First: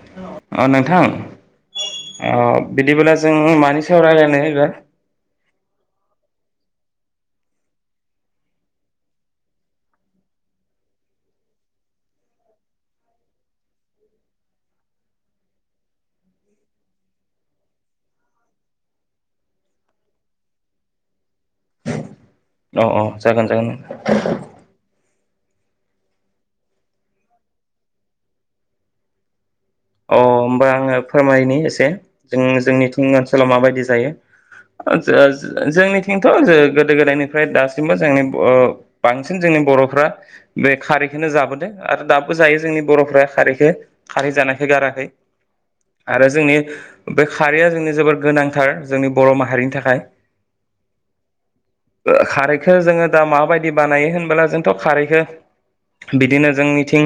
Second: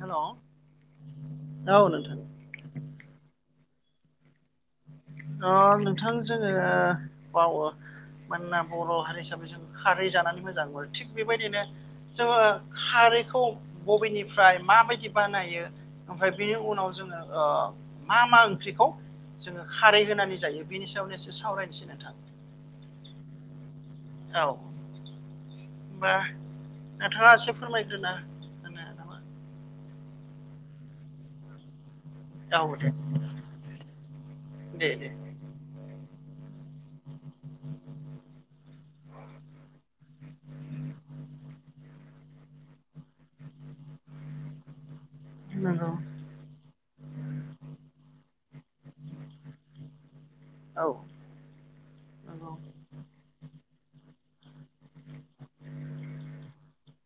हेल' औ अ नोंथां नोंथां अ बिदिबालाय जों मानि रायलायनो होगोन नोंथां जोङो [unintelligible] मानोना बर' हारि हिसाबै जों खारै जानानै मोजां मोनो थिग बेबायदिनो जोङो खार रैखौ बबेनिफ्राय माबायदि बानायो ओमफ्राय बिनि उनाव जोङो ओ मा मा ओंख्रिखौ जोङो खारै होनानै जायो बेनि सायावनो एसे सावरायनोसै नोंथां अ अ जागोन जागोन औ होमबा नोंथाङा एसे फोरमायग्रोना होनो नामा अ होमबा आङो फोरमायनि एसे जों औ दे जोंनिथिं ओनसोलाव माबायदि जायो दे ओ दे जो जो जोंनिथिंथ' गोदो गोदायनिफ्राय दासिमबो जोंनि बर बांसिन जोंनि बर'फ्रा बे खारैखौनो जाबोदों आरो दाबो जायो जोंनि बर'फ्रा खारैखो खारै जानायखो गाराखै नंगौ आरो जोंनि बे खारैया जोंनि जोबोर गोनांथार जोंनि बर' माहारिनि थाखाय औ ओ नंगौ खारैखो जोङो दा मा बायदि दि बानायो होनोमबोला जोंथ' खारैखो बिदिनो जों निथिं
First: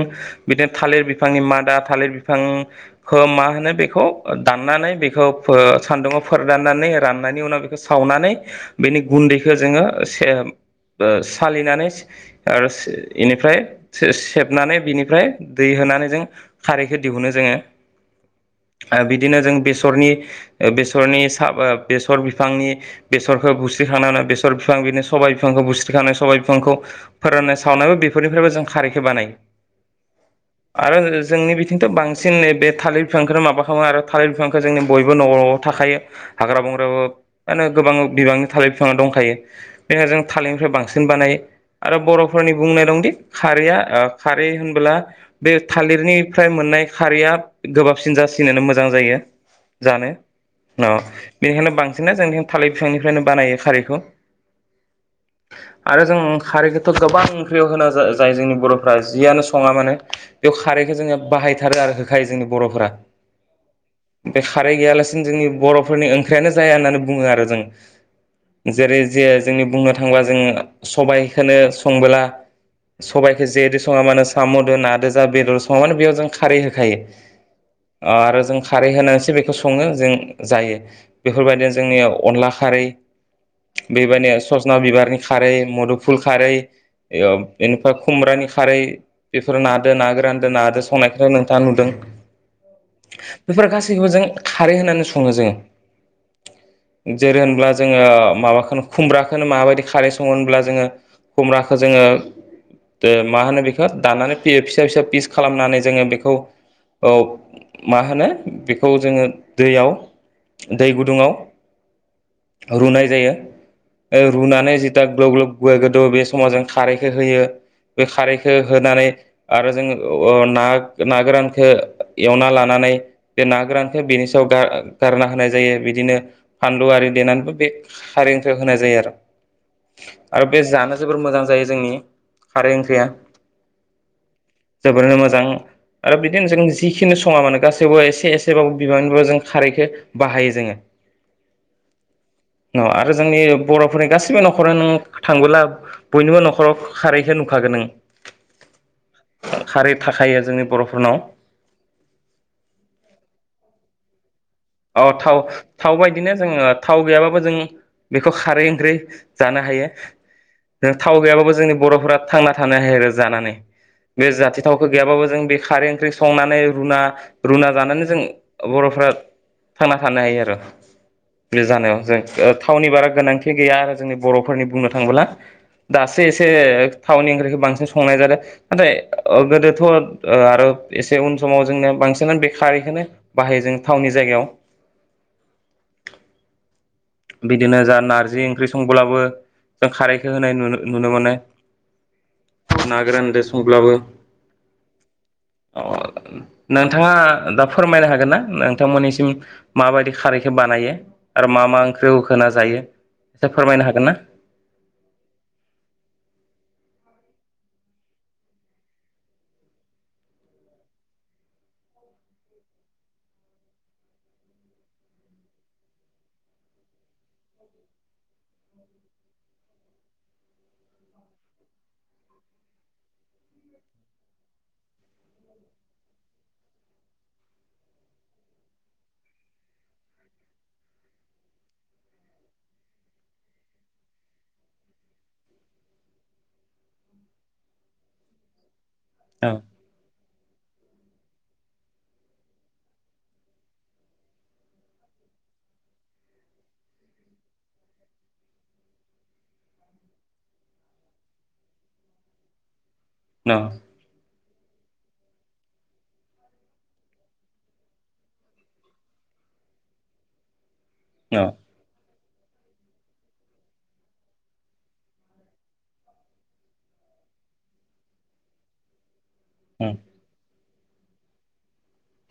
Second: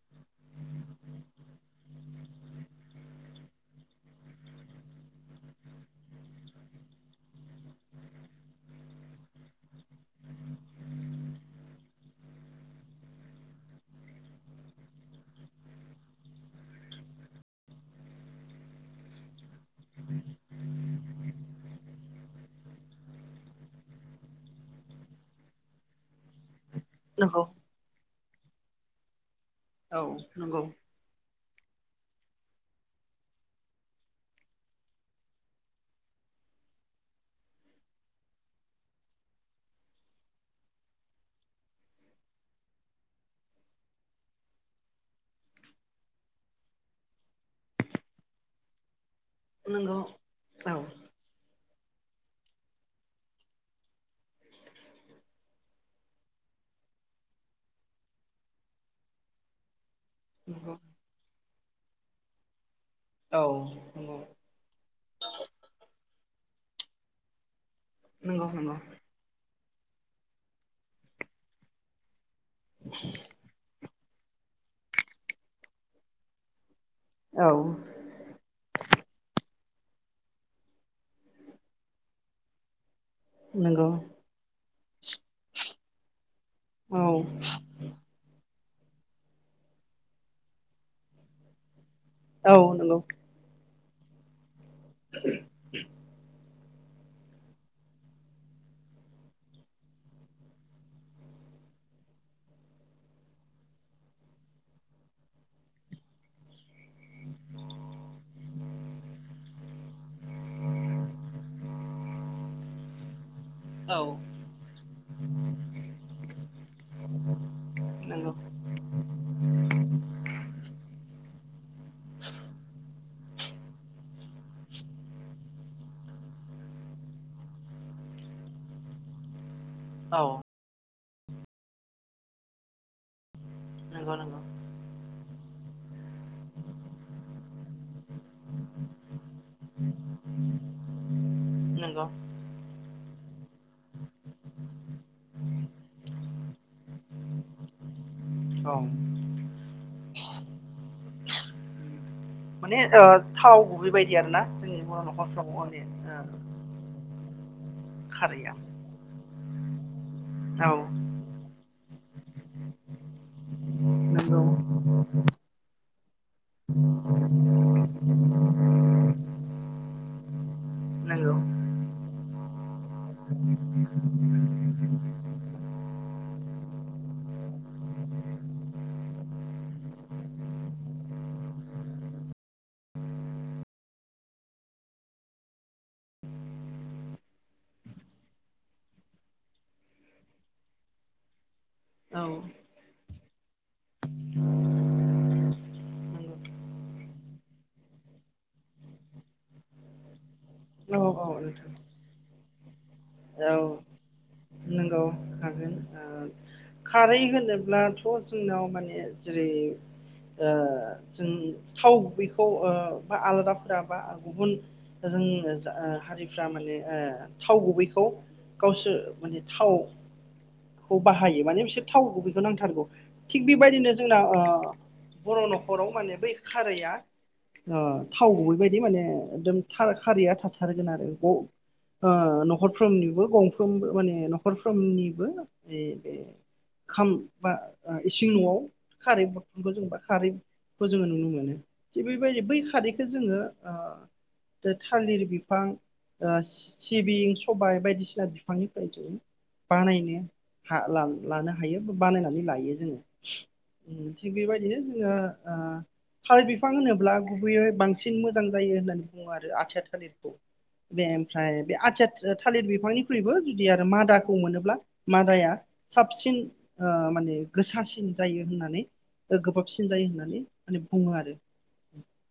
बिदिनो थालिर बिफांनि मादा थालिर बिफां बिफांखौ मा होनो बेखौ दाननानै बेखौ फो सान्दुंङाव फोराननानै रान नि उनाव बेखौ सावनानै बेनि गुन्दैखो जोङो ओ सालिनानै आरो बेनिफ्राय से सेबनानै बिनिफ्राय दै सोनानै जों खारैखो दिहुनो जोङो। ओ बिदिनो जों बेसरनि बेसरनि सा बेसर बिफांनि बेस बेसरखौ बुस्रि खांनानै बेसर बिफां बिनि सबाइ बिफांखौ बुस्रिखांनाय सबाय बिफांखौ नंगौ फोराननाय सावनायबो बेफोरनि फ्रायबो जों खारैखौ बानायो। औ नंगौ। खिन्थु बांसिन नै बे थालिर बिफां खौनो माबा खालामो आरो थालिर बिफांखौ जोंनि बयबो न' न'आव थाखायो हाग्रा बं बंग्रा बाबो मम होनो गोबां बिबांनि थालिर बिफां दंखायो बेनि जों थालिर निफ्राय बांसिन बानायो। आरो बर'फोरनि बुंनाय दंदि खारैया ओ खारै होनबोला बे थालिरनि फ्राय मोननाय खारैया गोबाबसिन जासिनोनो मोजां जायो। नंगौ जानो औ अ बेनिखायनो बांसिन सिनो जोंनि थालिर बिफांनि फ्रायनो बानायो खारैखौ। आरो जों खारै खौथ' गोबां ओंख्रियाव होना जा जायो जोंनि बर'फ्रा जियानो सङा मानो। बेयाव नंगौ खारैखौ जोङो बाहाय थारो आरो होखायो जोंनि बर'फोरा औ नंगौ बे खारै गैया लासिनो जोंनि बर'फोरनि ओंख्रियानो जाया होननानै बुङो आरो जों। नंगौ नंगौ जेरै जे जोंनि बुंनो थाङोबा जोंङो सबायखौ संबोला सबाइखौ जेजों सङा मानो साम'जों नादो जा बेदर सङा माने बेयाव जों खारै हो खायो औ आरो खारै होनानैसो बेखौ सङो जों जायो बेफोर बायदिनो जोंनियाव अनला खारै नंगौ बेबायदि सदना बिबारनि खारै मुदु खारै औ बेनिफ्राय खुमब्रानि खारै बेफोर नो ना गोरान दो ना दो खंनायखौ नोंथाङा नुदों। औ नंगौ। गासै खौबो जों खारै होनानै सङो जोङो। जेरै होनब्ला जोङो माबा खौनो खुमब्रा खौनो माबायदि खारै सङो होनब्ला जोङो खुमब्राखौ जोङो दो मा होनो बेखौ दानानै फिसा फिसा फिस खालामनानै जोङो बेखौ औ मा होनो बेखौ जोङो दैयाव दै गुदुङाव रुनाय जायो। औ रुनानै जिथा ग्लब ग्लब गुवा गोदौ बे समाव जों खारैखौ होयो। बे नंगौ खारैखौ होनानै आरो जों ओ ना ना गोरानखौ एवना लानानै बे ना गोरानखौ बेनि सायाव गार गारना होनाय जायो। बिदिनो फानलु आरि देनानैबो बे खारि निफ्राय होनाय जायो आरो। औ आरो बे जानो जोबोर मोजां जायो जोंनि खारै ओंख्रिया। नंगौ नंगौ जोबोरैनो मोजां। आरो बिदिनो जों जिखिनि सङा मानोे गासैबो एसे एसेबाबो बिबांबो जों खारैखौ बाहायो जों। नंगौ अ आरो जोंनि बर'फोरनि गासिबो न'खर नो थांबोला बयनिबो न'खराव खारैखौ नुखागोन नों। औ। खारै थाखायो जोंनि बर' फोरनाव। माने ओ थाव गुबै बायदि आरो ना? अ थाव थाव बायदिनो जोङो थाव गैयाबाबो जों बेखौ खारैया खारै ओंख्रि जानो हायो। औ जों थाव गैया बाबो जोंनि बर'फोरा थांना थानो हायो आरो जानानै। बे नंगौ जाथि थावखो गैयाबाबो जों बे खारै ओंख्रि संनानै रुना रुना जानानै जों बर'फ्रा थांना थानो हायो आरो। नंगौ बे जानायाव जों ओ थावनि बारा गोनांथि गैया आरो जोंनि बर'फोरनि बुंनो थाङोब्ला। दासो एसे थावनि ओंख्रिखो बांसिन संनाय जादो नाथाय ओ गोदोथ' आरो एसे उन समाव जोंनिया बांसि नानो बे खारि खोनो बाहायो जों थाावनि जायगायाव। बिदिनो जा नारजि ओंख्रि संब्लाबो जों खारैखो होनाय नुनो नुनो मोनो। औ ना गोरानदो संब्लाबो। अ नोंथांआ दा फोरमायनो हागोन ना नोंथांमोननिसिम माबायदि खारैखो बानायो नंगौ औ आरो मा मा नोंथां ओंख ख्रियाव होना जायो औ फोरमायनो हागोन ना? नंगौ हागोन ओ खारै होनोब्लाथ' जोंनाव माने जेरै ओ जों थाव बेैखौ ओ बा आलादाफोरा बा गुबुन जों ओ हारिफ्रा माने ओ थाव गुबैखौ गावसोर माने थावखौ बाहायो माने बिस एसे थाव गुबैखौ बेखौ नांथारगौ थिग बेबायदिनो जोंना ओ बर' न'खराव माने बै खारैया अ थाव गुबैबायदि माने एकदम खार-खारैया थाथारगोन आरो ओ न'खरफ्रोमबो गंफ्रोमबो माने न'खरफ्रोमनिबो बे खाम बा इसिं न'आव खारै बथलखौ जेनबा खारै खौ जोङो नुनो मोनो थिग बेबायदि बै खारैखौ जोङो ओ दा थालिर बिफां ओ सिबिं सबाय बायदिसिना बिफांनिफ्राय जों बानायनो हा ला-लानो हायो बानायनानै लायो जोङो। अ थिग बेबायदिनो जोङो ओ थालिर बिफां होनोब्ला गुबैयै बांसिन मोजां जायो होननानै बुङो आरो आथिया थालिरखौ। बे औ ओमफ्राय बे आथिया ओ थालिर बिफांनिख्रुइबो जुदि आरो मादाखौ मोनोब्ला मादाया साबसिन ओ माने गोसासिन जायो होननानै गोबाबसिन औ जायो होननानै माने बुङो आरो।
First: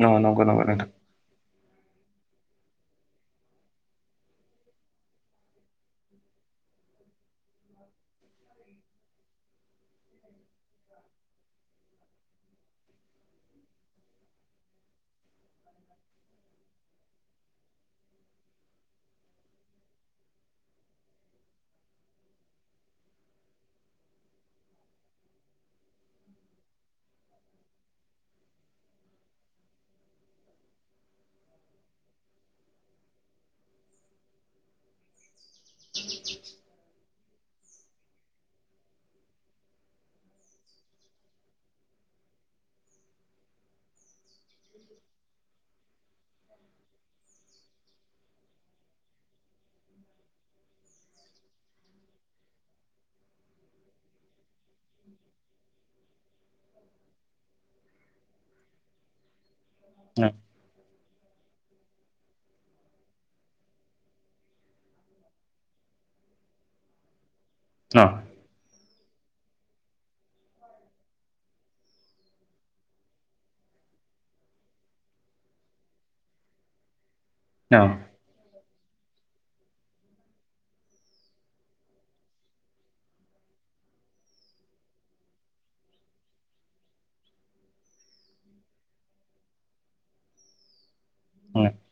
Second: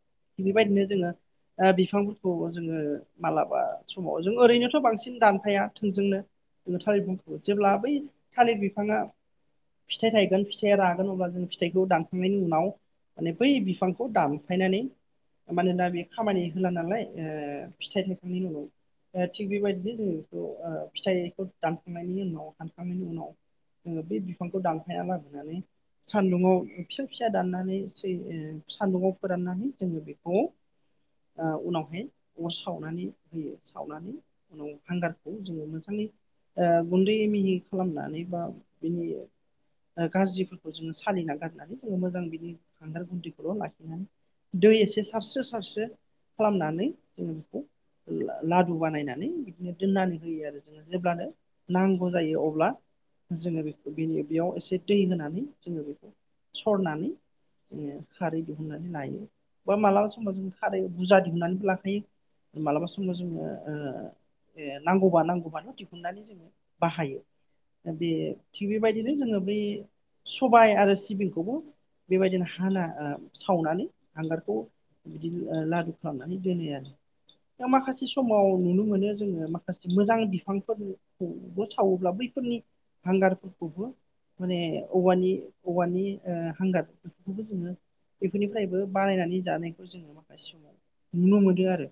नंगौ नंगौ थिग नंगौ बेबायदिनो नोंथां। जोङो ओ बिफांफोरखौ जोङो मालाबा समाव जों ओरैनोथ' बांसिन दानफाया थोंजोंनो जोङो थालिर बंफांखो जेब्ला बै थालिर बिफांआ फिथाइ थायगोन फिथाइया रागोन अब्ला जों फिथाइखौ दानखांनायनि उनाव माने बै बिफांखौ दामफायनानै माने दा बे खामानि होला नालाय ओ फिथाइ थाइखांनायनि उनाव ओ थिग बेबायदिनो जोङो बेखौ ओ फिथाइखौ दानखांनायनि उनाव हानखांनायनि उनाव जोङो बे बिफांखौ दानफायाबा होननानै सान्दुंआव फिसा फिसा दाननानै सै ओ सान्दुंङाव फोराननानै जोङो बेखौ ओ उनावहाय अर सावनानै होयो सावनानै उनाव हांगारखौ जोङो मोजाङै ओ गुन्दै मिहि खालामनानै बा बिनि गाज्रिफोरखौ जोङो सालिना गारनानै जोङो मोजां बिनि हांगार गुन्दैखौल' लाखिनानै दै एसे सारस्रो सारस्रो खालामनानै जोङो बेखौ ला-लादु बानायनानै बिदिनो दोननानै होयो आरो जोङो जेब्लानो नांगौ जायो अब्ला जोङो बेखौ बेनि बेयाव एसे दै होनानै जोङो बेखौ सरनानै जोङो खारै दिहुननानै लायो बा मालाबा न' समाव जों खारै बुरजा दिहुननानैबो लाखायो मालाबा समाव जोङो ओ नांगौबा नांगौबानो' दिहुननानै जोङो बाहायो बे न' थिग बेबायदि बिनो जोङो बै सबाय आरो सिबिंखौबो बेबायदिनो हाना सावनानै हांगारखौ बिदि लादु खालामनानै दोनो आरो दा न' माखासे समाव नुनो मोनो जोङो माखासे मोजां बिफांबो सावोब्ला बैफोरनि हांगारफोरखौबो माने औवानि औवानि हांगार बेफोरखौबो जोङो बेफोरनिफ्रायबो बानायनानै जानायखौ जोङो माखासे समाव नुनो मोनो आरो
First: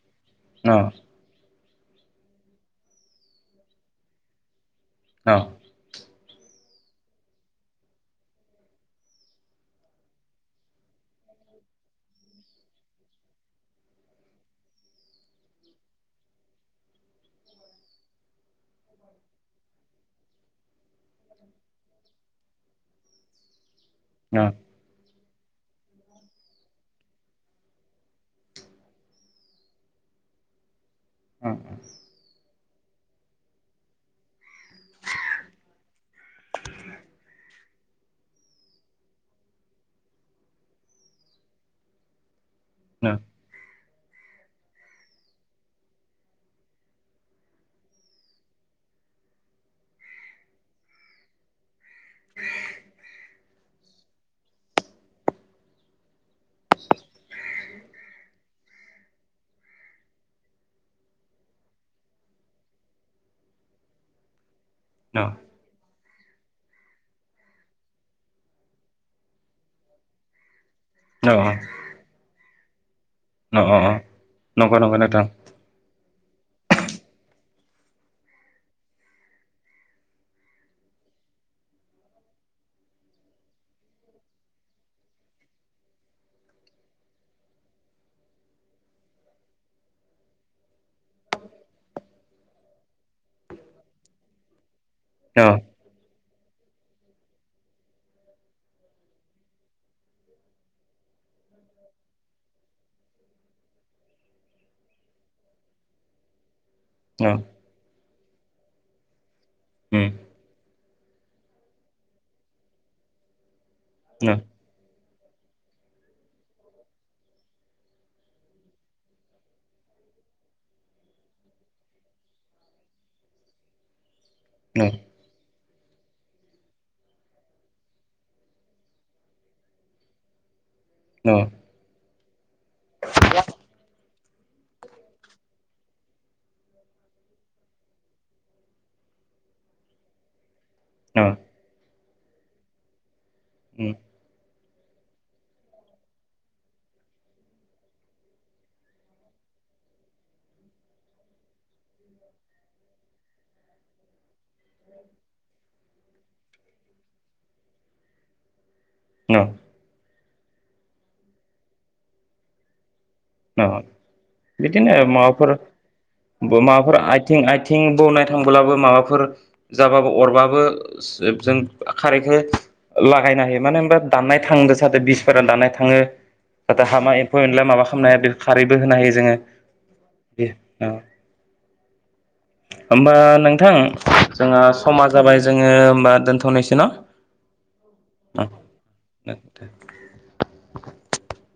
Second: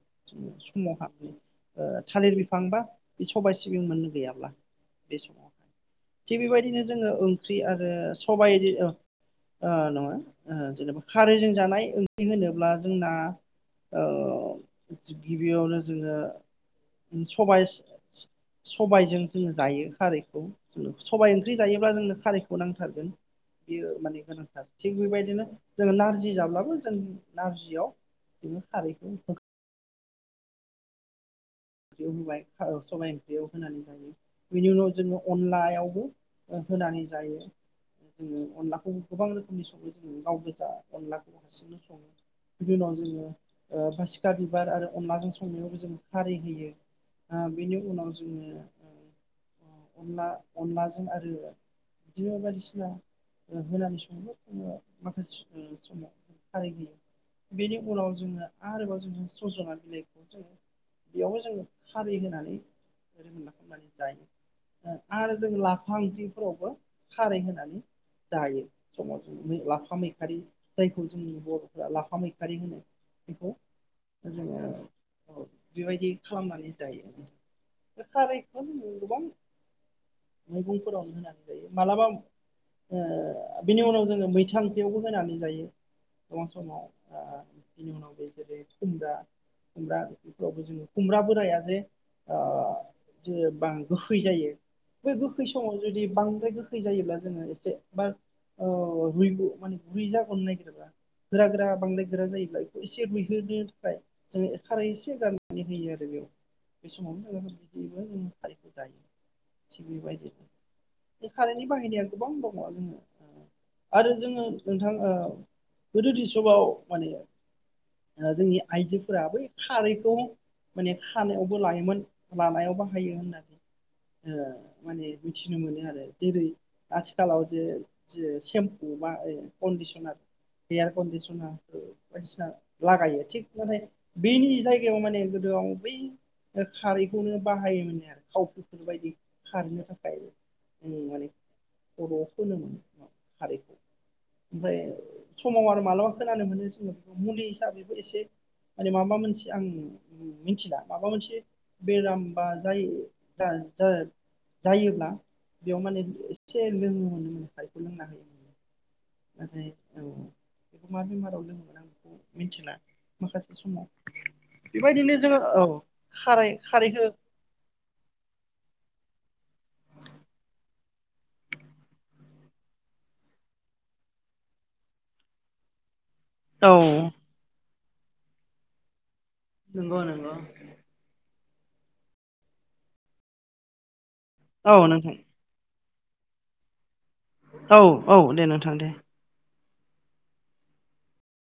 न' समावहा मान थालिर बिफां बा बे सबाय सिबिं मोननो गैयाब्ला बे न' समावहाय थिग बेबायदिनो जोङो ओंख्रि आरो सबाय नङा जेनेबा खारैजों जानाय ओंख्रि होनोब्ला जोंना ओ गिबियावनो जोङो। सबाय सबायजों जोङो जायो खारैखौ। सबाय ओंख्रि जायोब्ला जोंनो खारैखौ नांथारगोन बेयो माने न' गोनांथार थिग बेबायदि। बिदिनो जोङो नारजि जाब्लाबो जों नारजियाव जों खारैखौ हो ओंयाव होबाय सबायाइ ओंख्रियाव होनानै जायो बेनि उनाव जोङो अनलायावबो। होनानै जायो। जोङो अनलाखौ गोबां रोखोमनि सङो जोङो गाव गोजा अनलाखौ हारसिंनो सङो। बिनि उनाव न' जोङो बा सिखा बिबार आरो अनलाजों संनायावबो जों खारै होयो। आ बेनि उनाव जोङो अनला अनलाजों आरो बिदिनो बायदिसिना होनानै समाव जोङो माखासे समाव खाराय होयो बेनि उनाव जोङो आरोबाव जोङो सजना बिलाइखौ जोङो बेयावबो जोङो। खारि होनानै खालामनानै जायो न' आरो जों ला फा ओंख्रिफोरावबो खारै होनानै जायो समाव लाफा मैखारि जायखौ जोंनि बर'फोरा लाफा मैखारि होनो बेखौ अ जोङो नंगौ नंगौ नोंथां औ बेबायदि खालामनानै जायो बे खारायखौ गोबां मैगंफोरावनो होनानै जायो मालाबा ओ बिनि उनाव जोङो मैथा ओंख्रियावबो होनानै जायो गोबां समाव बिनि उनाव बे जेरै खुमब्रा खुमब्रा बेफोरावबो जोङो। खुमब्रा बोराया जे जे बां गोखै जायो। बे गोखै समाव जुदि बां गोखै जायोब्ला जोङो एसेबार रुइगु माने रुै जाहोनो नागिरोबा गोरा गोरा बांद्राय गोरा जायोब्ला बेखौ एसे रुयहोनो थाखाय जोङो खारै एसे गान फलि होयो आरो बेयाव बे समावनो जायगाफोर बिदिबा जोङो खारिखौ जायो। थि बेबायदि बे कारेन्टनि बाहायनाया गोबां दङ जोङो। आरो जोङो नोंथांगोदो दि इसबाव माने जोंनि आइजोफोरा बै खारैखौ। माने खानायावबो लायोमोन लानायाव बाहायो होननानै। माने मिथि बुजनो मोनो आरो जेरै आथिखालाव जे सेम्पु बा कन्दिसनार। एयार न' कन्डिसना बायदिसिना लागायो थिग नाथाय बेनि जायगायाव माने आ बै खारैखौनो बाहायोमोन आरो थावफोरखौनो बायदि खारैनो थाखाय। औ माने खर'आव फुनोमोन खारिखौ न' न' ओमफ्राय समाव आरो मालाबा खोनानो मोनो जोङो बे मुलि हिसाबैबो एसे माने माबा मोनसे आं मिथिला माबा मोनसे बेराम बा जाय जायोब्ला बेयाव माने एसे लोङो मोनो मे हायखौ लोंना होयो आरो औ बेखौ मा बेमाराव लोंङोमोन आं बेखौ मिन्थिला माखासे समाव बिदिनो बेबायदिनो जोङो माबाफोर औ खारै माबाफोर खारैखौ आथि आथिं बौनाय थांब्ला माबा जाबाबो अरबाबो जों खारैखौ लागायनो हायो मानो होनबा दाननाय थांदो सादो बिसफोरा दाननाय थाङो औ जाहाथे हामा एम्फौ एनला माबा खालामनो हाया बे खारैबो होनो हायो जोङो नोंगौ नोंगौ। बे औ होमबा नोंथां जोंहा औ समा नोंथां जाबाय जोङो होनोमबा दोन्थ'नायसै ना औ औ दे नोंथां दे। [unintelligible] [inaudible]